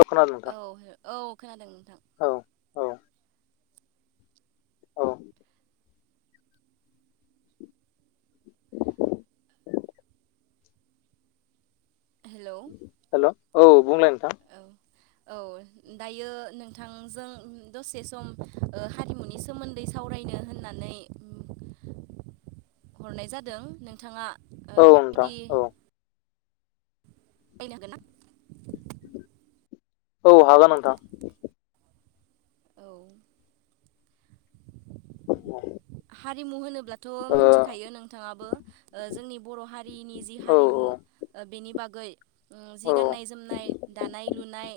औ खोनादों नोंथां औ औ खोनादों नोंथां औ औ औ हेलौ हेल' औ बुंलाय नोंथां औ औ दायो नोंथांजों दसे सम ओ हारिमुनि सोमोन्दै सावरायनो होननानै हरनाय जादों नोंथाङा ओ औ नोंथां बिबदि औ फैयनोागोनां औ हागोन नोंथां औ अ [unintelligible] हारिमु होनोब्लाथ' मोनथिखायो नोंथाङाबो ओ जोंनि बर' हारि हारिनि जि औ हारिमु ओ बेनि बागै जि औ गाननाय-जोमनाय, दानाय-लुनाय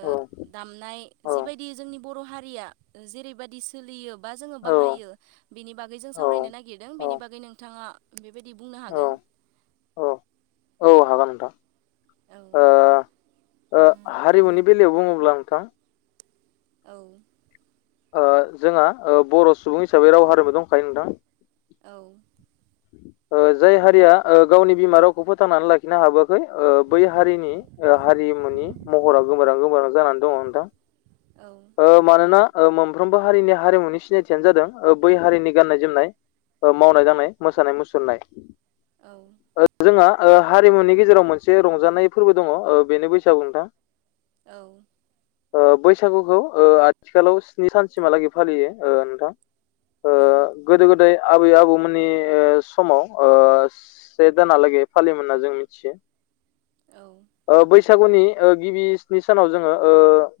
ओ औ दामनाय औ जिबायदि जोंनि बर' हारिया जेरैबाददि सोलियो बा जोङो बाहायो बेनि बागै जों सावरायनो नागिरदों बेनि बागै नोंथाङा बेनि बुंनो हागोन? औ औ हागोन नोंथां। औ ओ ओ हारिमुनि बेलायाव बुङोब्ला नोंथां औ ओ जोंहा ओ बर' सुबुं हिसाबै राव हारिमु दंखायो नोंथां औ ओ जाय हारिया ओ गावनि बिमा रावखौ फोथांनानै लाखिनो हाबोआखै ओ बै हारिनि ओ हारिमुनि महरा गोमोरां गोमोरां जानानै दङ नोंथां औ ओ मानोना ओ मोनफ्रोमबो हारिनि हारिमुनि सिनायथियानो जादों ओ बै हारिनि गाननाय जोमनाय ओ मावनाय दांनाय, मोसानाय मुसुरनाय औ जोंहा ओ हारिमुनि गेजेराव मोनसे रंजानाय फोरबो दङ ओ बेनो बैसागु नोंथां। औ ओ बैसागुखौ ओ आथिखालाव स्नि सानसिमहालागै फालियो ओ नोंथां। ओ औ गोदो गोदाय आबै-आबौमोननि ओ समाव ओ से दानलागै फालिमोन होनना जों मिथियो औ ओ बैसागुनि ओ गिबि स्नि सानाव जोङो ओ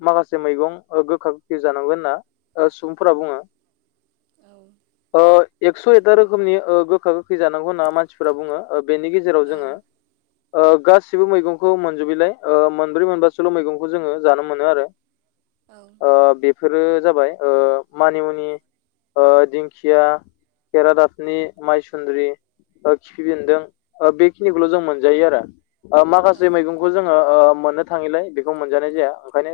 माखासे मैगं ओ गोखा गोखै जानांगोन होनना ओ सुबुंफोरा बुङो ओ एक्स' एकथा रोखोमनि ओ गोखा गोखै जानांगौ होनना मानसिफोरा बुङो ओ बेनि गेजेराव औ जोङो ओ गासिबो मैगंखौ मोनजोबैलाय ओ मोनब्रै मोनबासोल' मैगंखौल' जोङो जानो मोनो आरो। ओ बेफोरो जाबाय ओ मानिमुनि, ओ दिंखिया, केेरादाफिनि माइसुन्द्रि ओ खिफि बेन्दों ओ बेखिनिखौल' जों मोनजायो आरो। ओ औ माखासे मैगंखौ जोङो ओ मोननो थाङिलाय बेखौ मोनजानाय जाया ओंखायनो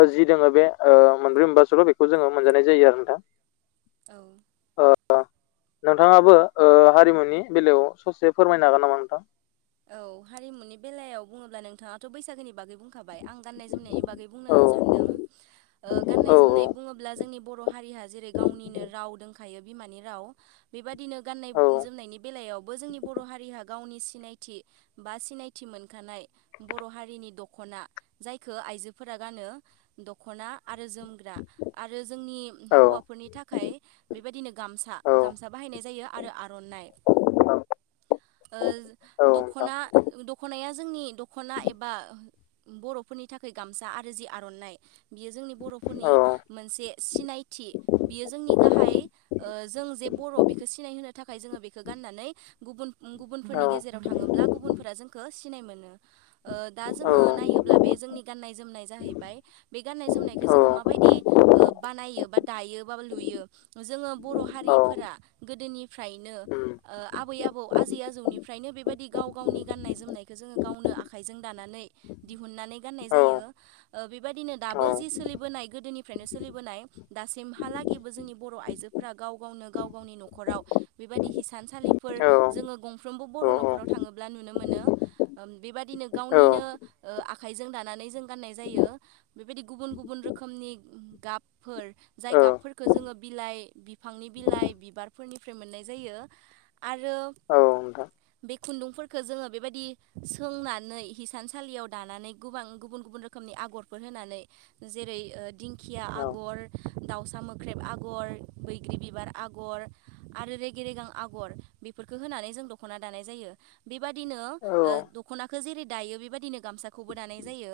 ओ जि दोङो बे ओ मोनब्रै मोनबासोल' बेखौ जोङो मोनजानाय जायो आरो नोंथां। ओ नोंथाङाबो ओ हारिमुनि बेलायाव ससे फोरमायनो हागोन नामा नोंथां? औ हारिमुनि बेलायाव बुङोब्ला नोंथाङाथ' बैसागोनि बागै बुंखाबाय आं गानाय जोमनायनि बागै बुंनो औ सानदों ओ औ गानायनाय बुङोब जोंनि बर हा रिया जेरै गावनिनो राव दंखायो बिमानि राव बेबादिनो गाननाय औ जोमनायनि बेलायावबो जोंनि बर' हारिया गावनि सिनाय थि बा सिनायथि मोनखानाय बर' हारिनि दख'ना जायखो आइजोफोरा गा नो दख'ना आरो जोमग्रा, आरो जोंनि हौवाफोरनि थाखाय बेबायदिनो गामसा औ गामसा बाहायनाय जायो आरो आर'नाइ। औ। ओ नोंथां दखना दख'नाया जोंनि दख'ना एबा बर'फोरनि थाखाय गामसा आरो जि आर'नाइ बियो जोंनि बर'फोरनि औ मोनसे सिनायथि। बियो जोंनि गाहाय ओ जों जे बर' बेखौ सिनायहोनो थाखाय जोङो बेखो गाननानै गुबुन औ गुबुनफोरनि गेजेर आव थाङोब्ला गुबुन जोंखो सिनाय मोनो। ओ दा औ जोङो नायोब्ला बे जोंनि गनायनाय जोमनाय जाहैबाय बे गाननाय जोमनायखौ जोङो माबायदि ओ बानायो एबा दायो मा बा लुयो जो ङो बर' औ हारिफोरा गोदोनिफ्रायनो उम ओ आबै आबौ आजै आजौनि फ्रायनो बेबायदि गाव गावनि गाननाय जोमनायखौ जोङो गावनो आखाइजों दानानै दिहुननानै गाननाय औ जायो। ओ बेबायदिनो औ दाबो जि सोलिबोनाय गोदोनिफ्रायनो सोलिबोनाय दासिमहालागैबो जोंनि ब र' आइजोफोरा गाव गावनो गाव गावनि न'खराव बेबायदि हिसानसालिफोर औ जोङो गं फ्रोमबो औ बर' न'खराव थाङोब्ला नुनो मोनो। बेबादिनो औ गावनिनो ओ आखाइजों दानानै जों गाननाय जयो बेबायदि गुबन गुबन रोखोमनि गाबफोर जाय गाबफोरखो जों ङो बिलाइ बिफांनि बिलाइ बिबारफोरनिफ्राय मोननाय जायो। आरो औ नोंथां औ बे खुन्दुंफोरखो जोङो बेबायदि सोंनानै हिसानसालियाव दानानै गोबां गुबु गुबुन रोखोमनि आगरफोर होनानै। जेरै दिंखिया आगर दाउसा मोख्रेब आ गर बैग्रि बिबार आगर आरो रेगे रेगां आग'र बेफोरखौ होनानै जों द ख'ना दानाय जायो। बेबायदिनो ओ दख'ना खो जेरै दायो बेबायदिनो गामसाखौबो दानाय जायो।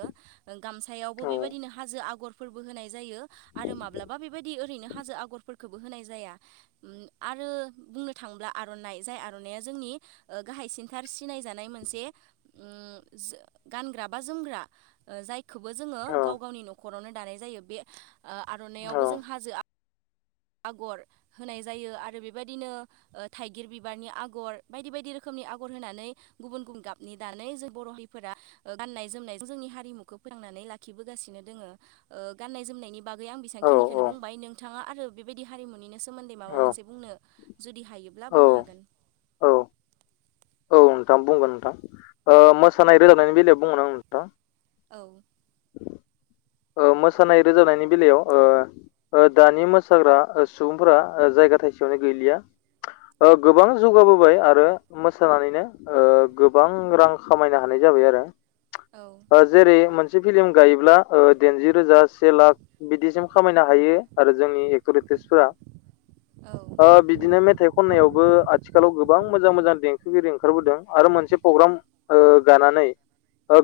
गामसायावबो बेबायदिनो हाजो आगर फोरबो होनाय जायो आरो माब्लाबा बेबायदि ओरैनो हाजो आगरफोरखोबो होनाय जाया। उम आ रो बुंनो थाङोब्ला आर'नाइ जाय आर'नाइया जोंनि ओ गाहायसिनथार सिनाय जानाय मोनसे उम जो गानग्रा बा जोमग्रा। ओ जाय खौबो जोङो गाव गावनि न'खरावनो दानाय जायो बे आ-आर'नाइआवबो जों हाजो आ आगर होनाय जायो आरो बेबायदिनो ओ थाइगिर बिबारनि आगर बायदि बायदि रोखोम नि आगर होनानै गुबुन गुबुन गाबनि दनानै जों बर' हारिफोरा गाननाय जोमनाय जोंनि हारिमुखौ फो थांनानै लाखिबोगासिनो दोङो। ओ गान्नाय जोमनायनि बागै आं बेसेबांखिनिखौनो बुंबाय नोंथाङा आरो बेबायदि हारिमुनिनो सोमोन्दै माबा मोनसे बुंनो जुदि हायोब्ला औ बुंनो हागोन। औ नोंथां बुंगोन नोंथां मोसानाय रोजाबनायनि बेलायाव बुंगोन आं नोंथां। औ। ओ मोसानाय रोजाबनि बेलायाव ओ ओ दानि मोसाग्रा सुबुंफोरा जाय गा थाइसेयावनो गैलिया ओ गोबां जौगाबोबाय आरो मोसानानैनो ओ गोबां रां खामायनो हानाय जाबाय आरो। औ जेरै मोन से फिल्म गायोब्ला ओ दाइनजि रोजा से लाख बिदिसिम खामा हायो आरो जोंनि एक्टर एकट्रिसफोरा औ ओ बिदिनो मेथाइ खननायावबो आथिखालाव गोबां मोजां मोजां देंखोगिरि ओंखारबोदों आरो मोनसे प्रग्राम ओ गानानै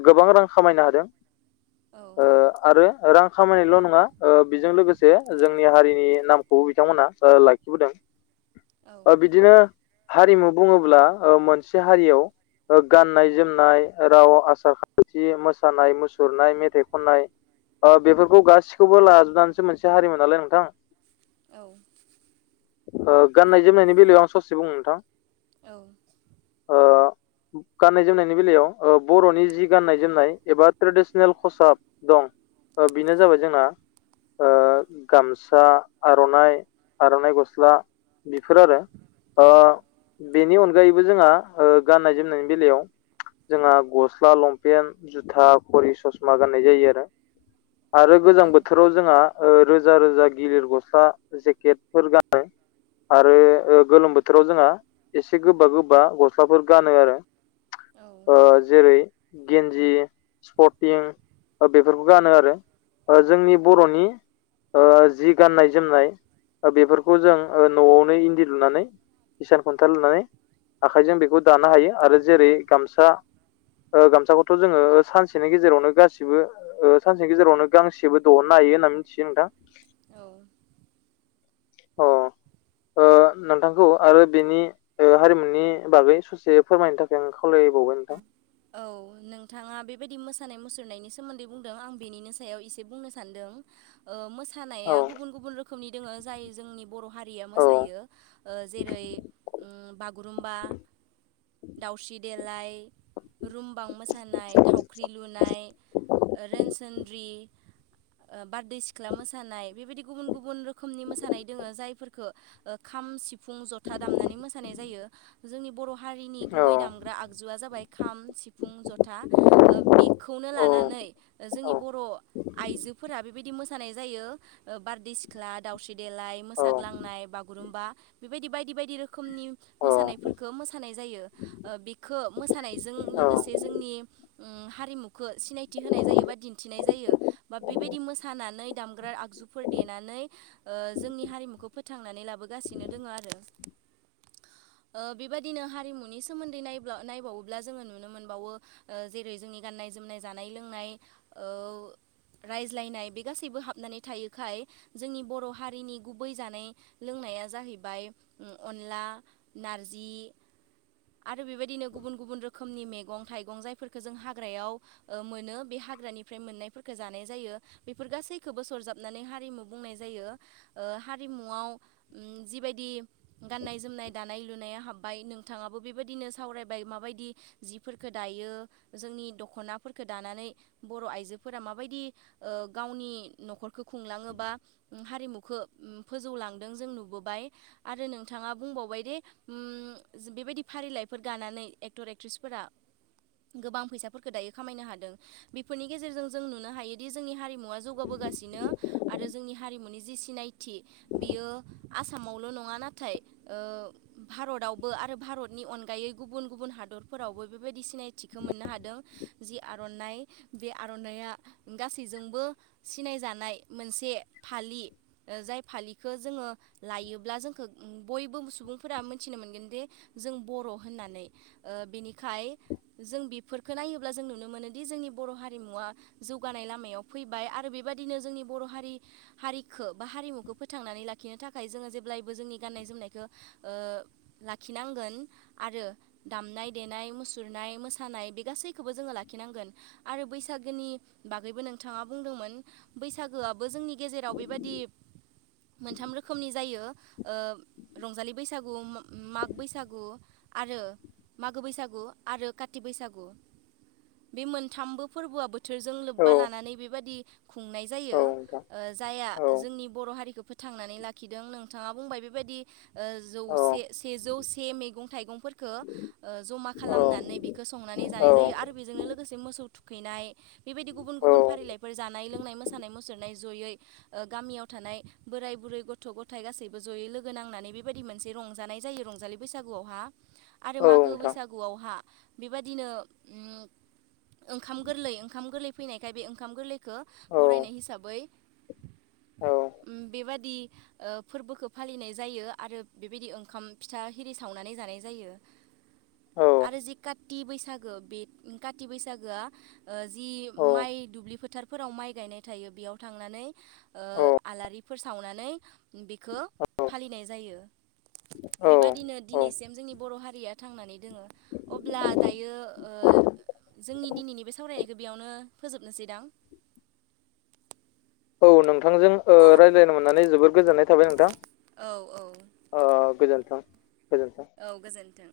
गोबां रां खामायनो हादों। औ ओ आरो रां खामायनायल' नङा ओ बेजों लोगोसे जोंनि हारिनि नामखौ बिथांमोना ओ लाखिबोदों। ओ बिदिनो हारिमु बुङोब्ला मोनसे हारियाव ओ गाननाय जोमनाय राव आसार खान्थि मोसानाय मुसुरनाय मेथाइ खननाय ओ बेफोरखौ गासिखौबो लाजोबनानैसो मोनसे हारिमु नालाय नोंथां औ ओ गाननाय जोमनायनि बेलायाव आं ससे बुंङो नोंथां औ [unintelligible] ओ गाननाय जोमनायनि बेलायाव बर'नि जि गाननाय जोमनाय एबा ट्रेडिसनेल खसाब दं बेनो जाबाय जोंना गामसा आर'नाइ आर'नाइ गस्ला बेफोर आरो औ बेनि अनगायै जोंहा गाननाय जोमनायनि बेलायाव जोंहा गस्ला लंपेन्ट जुथा खरि ससमा गाननाय जायो आरो आरो गोजां बोथोराव जोंहा रोजा रोजा गिलिर गस्ला जेकेटफोर गानो आरो गोलोम बोथोराव जोंहा एसे गोबा गोबा गस्लाफोर गानो आरो जेरै गेन्जि स्पर्टिं बेफोरखौ गानो आरो जोंनि बर'नि जि गाननाय जोमनाय बेफोरखौ जों न'आवनो इन्दि लुनानै हिसान खन्थाल लुनानै आखाइजों बेखौ दानो हायो आरो जेरै गामसा गामसाखौथ' जोङो सानसेनि गेजेरावनो गासिबो सानसेनि गेजेरावनो गांसेबो दिहननाय हायो होनना मिथियो नोंथां औ अ नोंथांखौ आरो बेनि हारिमुनि बागै ससे फोरमायनो थाखाय आं खावलाय औ नोंथाङा बे बेबादि मोसानाय मुसुरनायनि सोमोनन्दै बुंदों आं बेनिनो सायाव एसे बुंनो सानदों मोसानाय औ मोसानाया गुबुन गुबुन रोखोमनि दङो जाय जोंनि बर' हारिया औ मोसायो जेरै बागुरुम्बा दउस्रि देलाय रुमबां मोसानाय थावख्रि लुनाय रोनसोनद्रि बारदै सिख्ला मोसानाय बेबायदि गुबुन गुबुन रोखोमनि मोसानाय दोङो जायफोरफोरखौ खाम सिफुं सिफुं जथा दामनानै मोसानाय जायो जोंनि बर' हारिनि गुबै दामग्रा आगजुआ जाबाय खाम सिफुं जथा बेखौनो औ लानानै जोंनि बर' आइजोफोरा बेबायदि मोसानाय जायो बारदै सिख्ला दावस्रि देलाय औ मोसाग्लांनाय बागुरुम्बा बेबायदि बायदि बायदि रोखोम रोखोमनि मोसानायफोरखौ मोसानाय जायो बेखौ मोसानायजों औ लोगोसे जोंनि हारिमुखौ सिनायथि होनाय जायो बा दिन्थिनाय जायो बा बेबायदि मोसानानै दामग्रा आगजु जुफोर देनानै जोंनि हारिमुखौ फोथांनानै लाबोगासिनो दङ आरो बेबादिनो हारिमुनि सोमोन्दै नाय नायबावो ब्ला जोङो नुनो मोनबावो जेरै जोंनि गाननाय जोमनाय जानाय लोंनाय रायज्लायनाय बे गासैबो हाबनानै थायोखाय जोंनि बर' हारिनि गुबै जानाय लोंनाय जाहैबाय अनला नारजि आरो बेबादिनो गुबुन गुबुन रोखोमनि मैगं थाइगं जायफोरखौ जों हाग्रायाव मोनो बे हाग्रानिफ्राय मोननायफोरखौ जानाय जायो बेफोर गासैखौबो सरजाबनानै हारिमु बुंनाय जायो हारिमुआव जिबायदि गाननाय जोमनाय दानाय लुनाया हाबबाय नोंथाङाबो बेबायदिनो सावरायबाय माबायदि बिदि जिफोरखौ दायो जोंनि दख'नाफोरखौ दानानै बर' आइजोफोरा माबायदि गावनि न'खरखौ खुंलाङोबा हारिमुखौ फोजौलांदों जों नुबोबाय आरो नोंथाङा बुंबावबाय दि बेबायदि फारिलाइफोर गानानै एक्टर एक्ट्रिसफोरा गोबां फैसाफोरखौ दायो खामायनो हादों बेफोरनि गेजेरजों जों नुनो हायोदि जोंनि हारिमु जौगाबोगासिनो आरो जोंनि हारिमुनि जि सिनायथि बियो आसामावल' नङा नाथाय भारत आवबो आरो भारतनि अनगायै गुबुन गुबुन हादरफोरावबो बेबायदि सिनायथिखौ मोननो हादों जि आर'नाइ बे आर'नाइआ गासैजोंबो सिनायजानाय मोनसे फालि जाय फालिखौ जोङो लायोब्ला जोंखौ बयबो सुबुंफोरा मोनथिनो मोनगोनदि जों बर' होननानै बेनिखाय जों बेफोरखौ नायोब्ला जों नुनो मोनोदि जोंनि बर' हारिमुवा जों जौगानाय लामायाव फैबाय आरो बेबायदिनो जोंनि बर' हारि हारिखौ बा हारिमुखौ फोथांनानै लाखि लाखिनो थाखाय जोङो जेब्लायबो जोंनि गाननाय जोमनायखौ लाखिनांगोन आरो दामनाय देनाय मुसुरनाय मोसानाय बे गासैखौबो जोङो लाखिनांगोन आरो बैसागोनि बागैबो नोंथाङा बुंदोंमोन बैसागोआबो जोंनि गेजेराव बेबायदि मोनथाम रोखोमनि जायो। रंजालि बैसागु माग बैसागु आरो मागो बैसागु आरो काति बैसागु बे मोनथामबो फोरबोआबो बोथोरजों लोब्बा लानानै बेबादि खुंनाय औ जायो नोंथां जायहा औ जोंनि बर' हारिखौ फोथार थांनानै लाखिदों नों नोंथाङा बुंबाय बेबायदि औ जौसे सेजौ से मैगं थाइगंफोरखौ जमा औ खालामनानै बेखौ संनानै जानाय जायो आरो बेजोंनो लोगोसे मोसौ थुखैनाय बेबायदि गुबुन औ गुबुन फारिलाइफोर जानाय लोंनाय मोसानाय मुसुरनाय जयै गामियाव थानाय बोराय बुरै गथ' गथाय गासैबो ज'यै लोगो नांनानै बेबायदि मोनसे रंजानाय जायो रंजालि बैसागुआवहा आरो औ मागो नोंथां बैसागुआवहा बेबादिनो ओंखाम गोरलै ओंखाम गोरलै फैनायखाय बे ओंखाम गोरलै औ बरायनाय हिसाबै औ बेबादि फोरबोखौ फालिनाय जायो आरो बेबायदि ओंखाम फिथा हिरि सावनानै जानाय जायो। औ आरो जि काति बैसागो बे काति बैसागोआ जि औ माइ दुब्लि फोथारफोराव माइ गायनाय थायो बेयाव थांनानै औ आलारि फोर सावनानै बेखौ फालिनाय जायो। औ बेबादिनो औ दिनैसिम जोंनि बर' हारिया थांनानै दोङो अब्ला दायो बे जोंनि दिनैनि बे सावरायनायखौ बेयावनो फोजोबनोसै दां? [inaudible] औ नोंथांजों [inaudible] जोबोद गोजोननाय थाबाय नोंथां। औ औ ओ गोजोन्थों गोजोन्थों औ गोजोन्थों।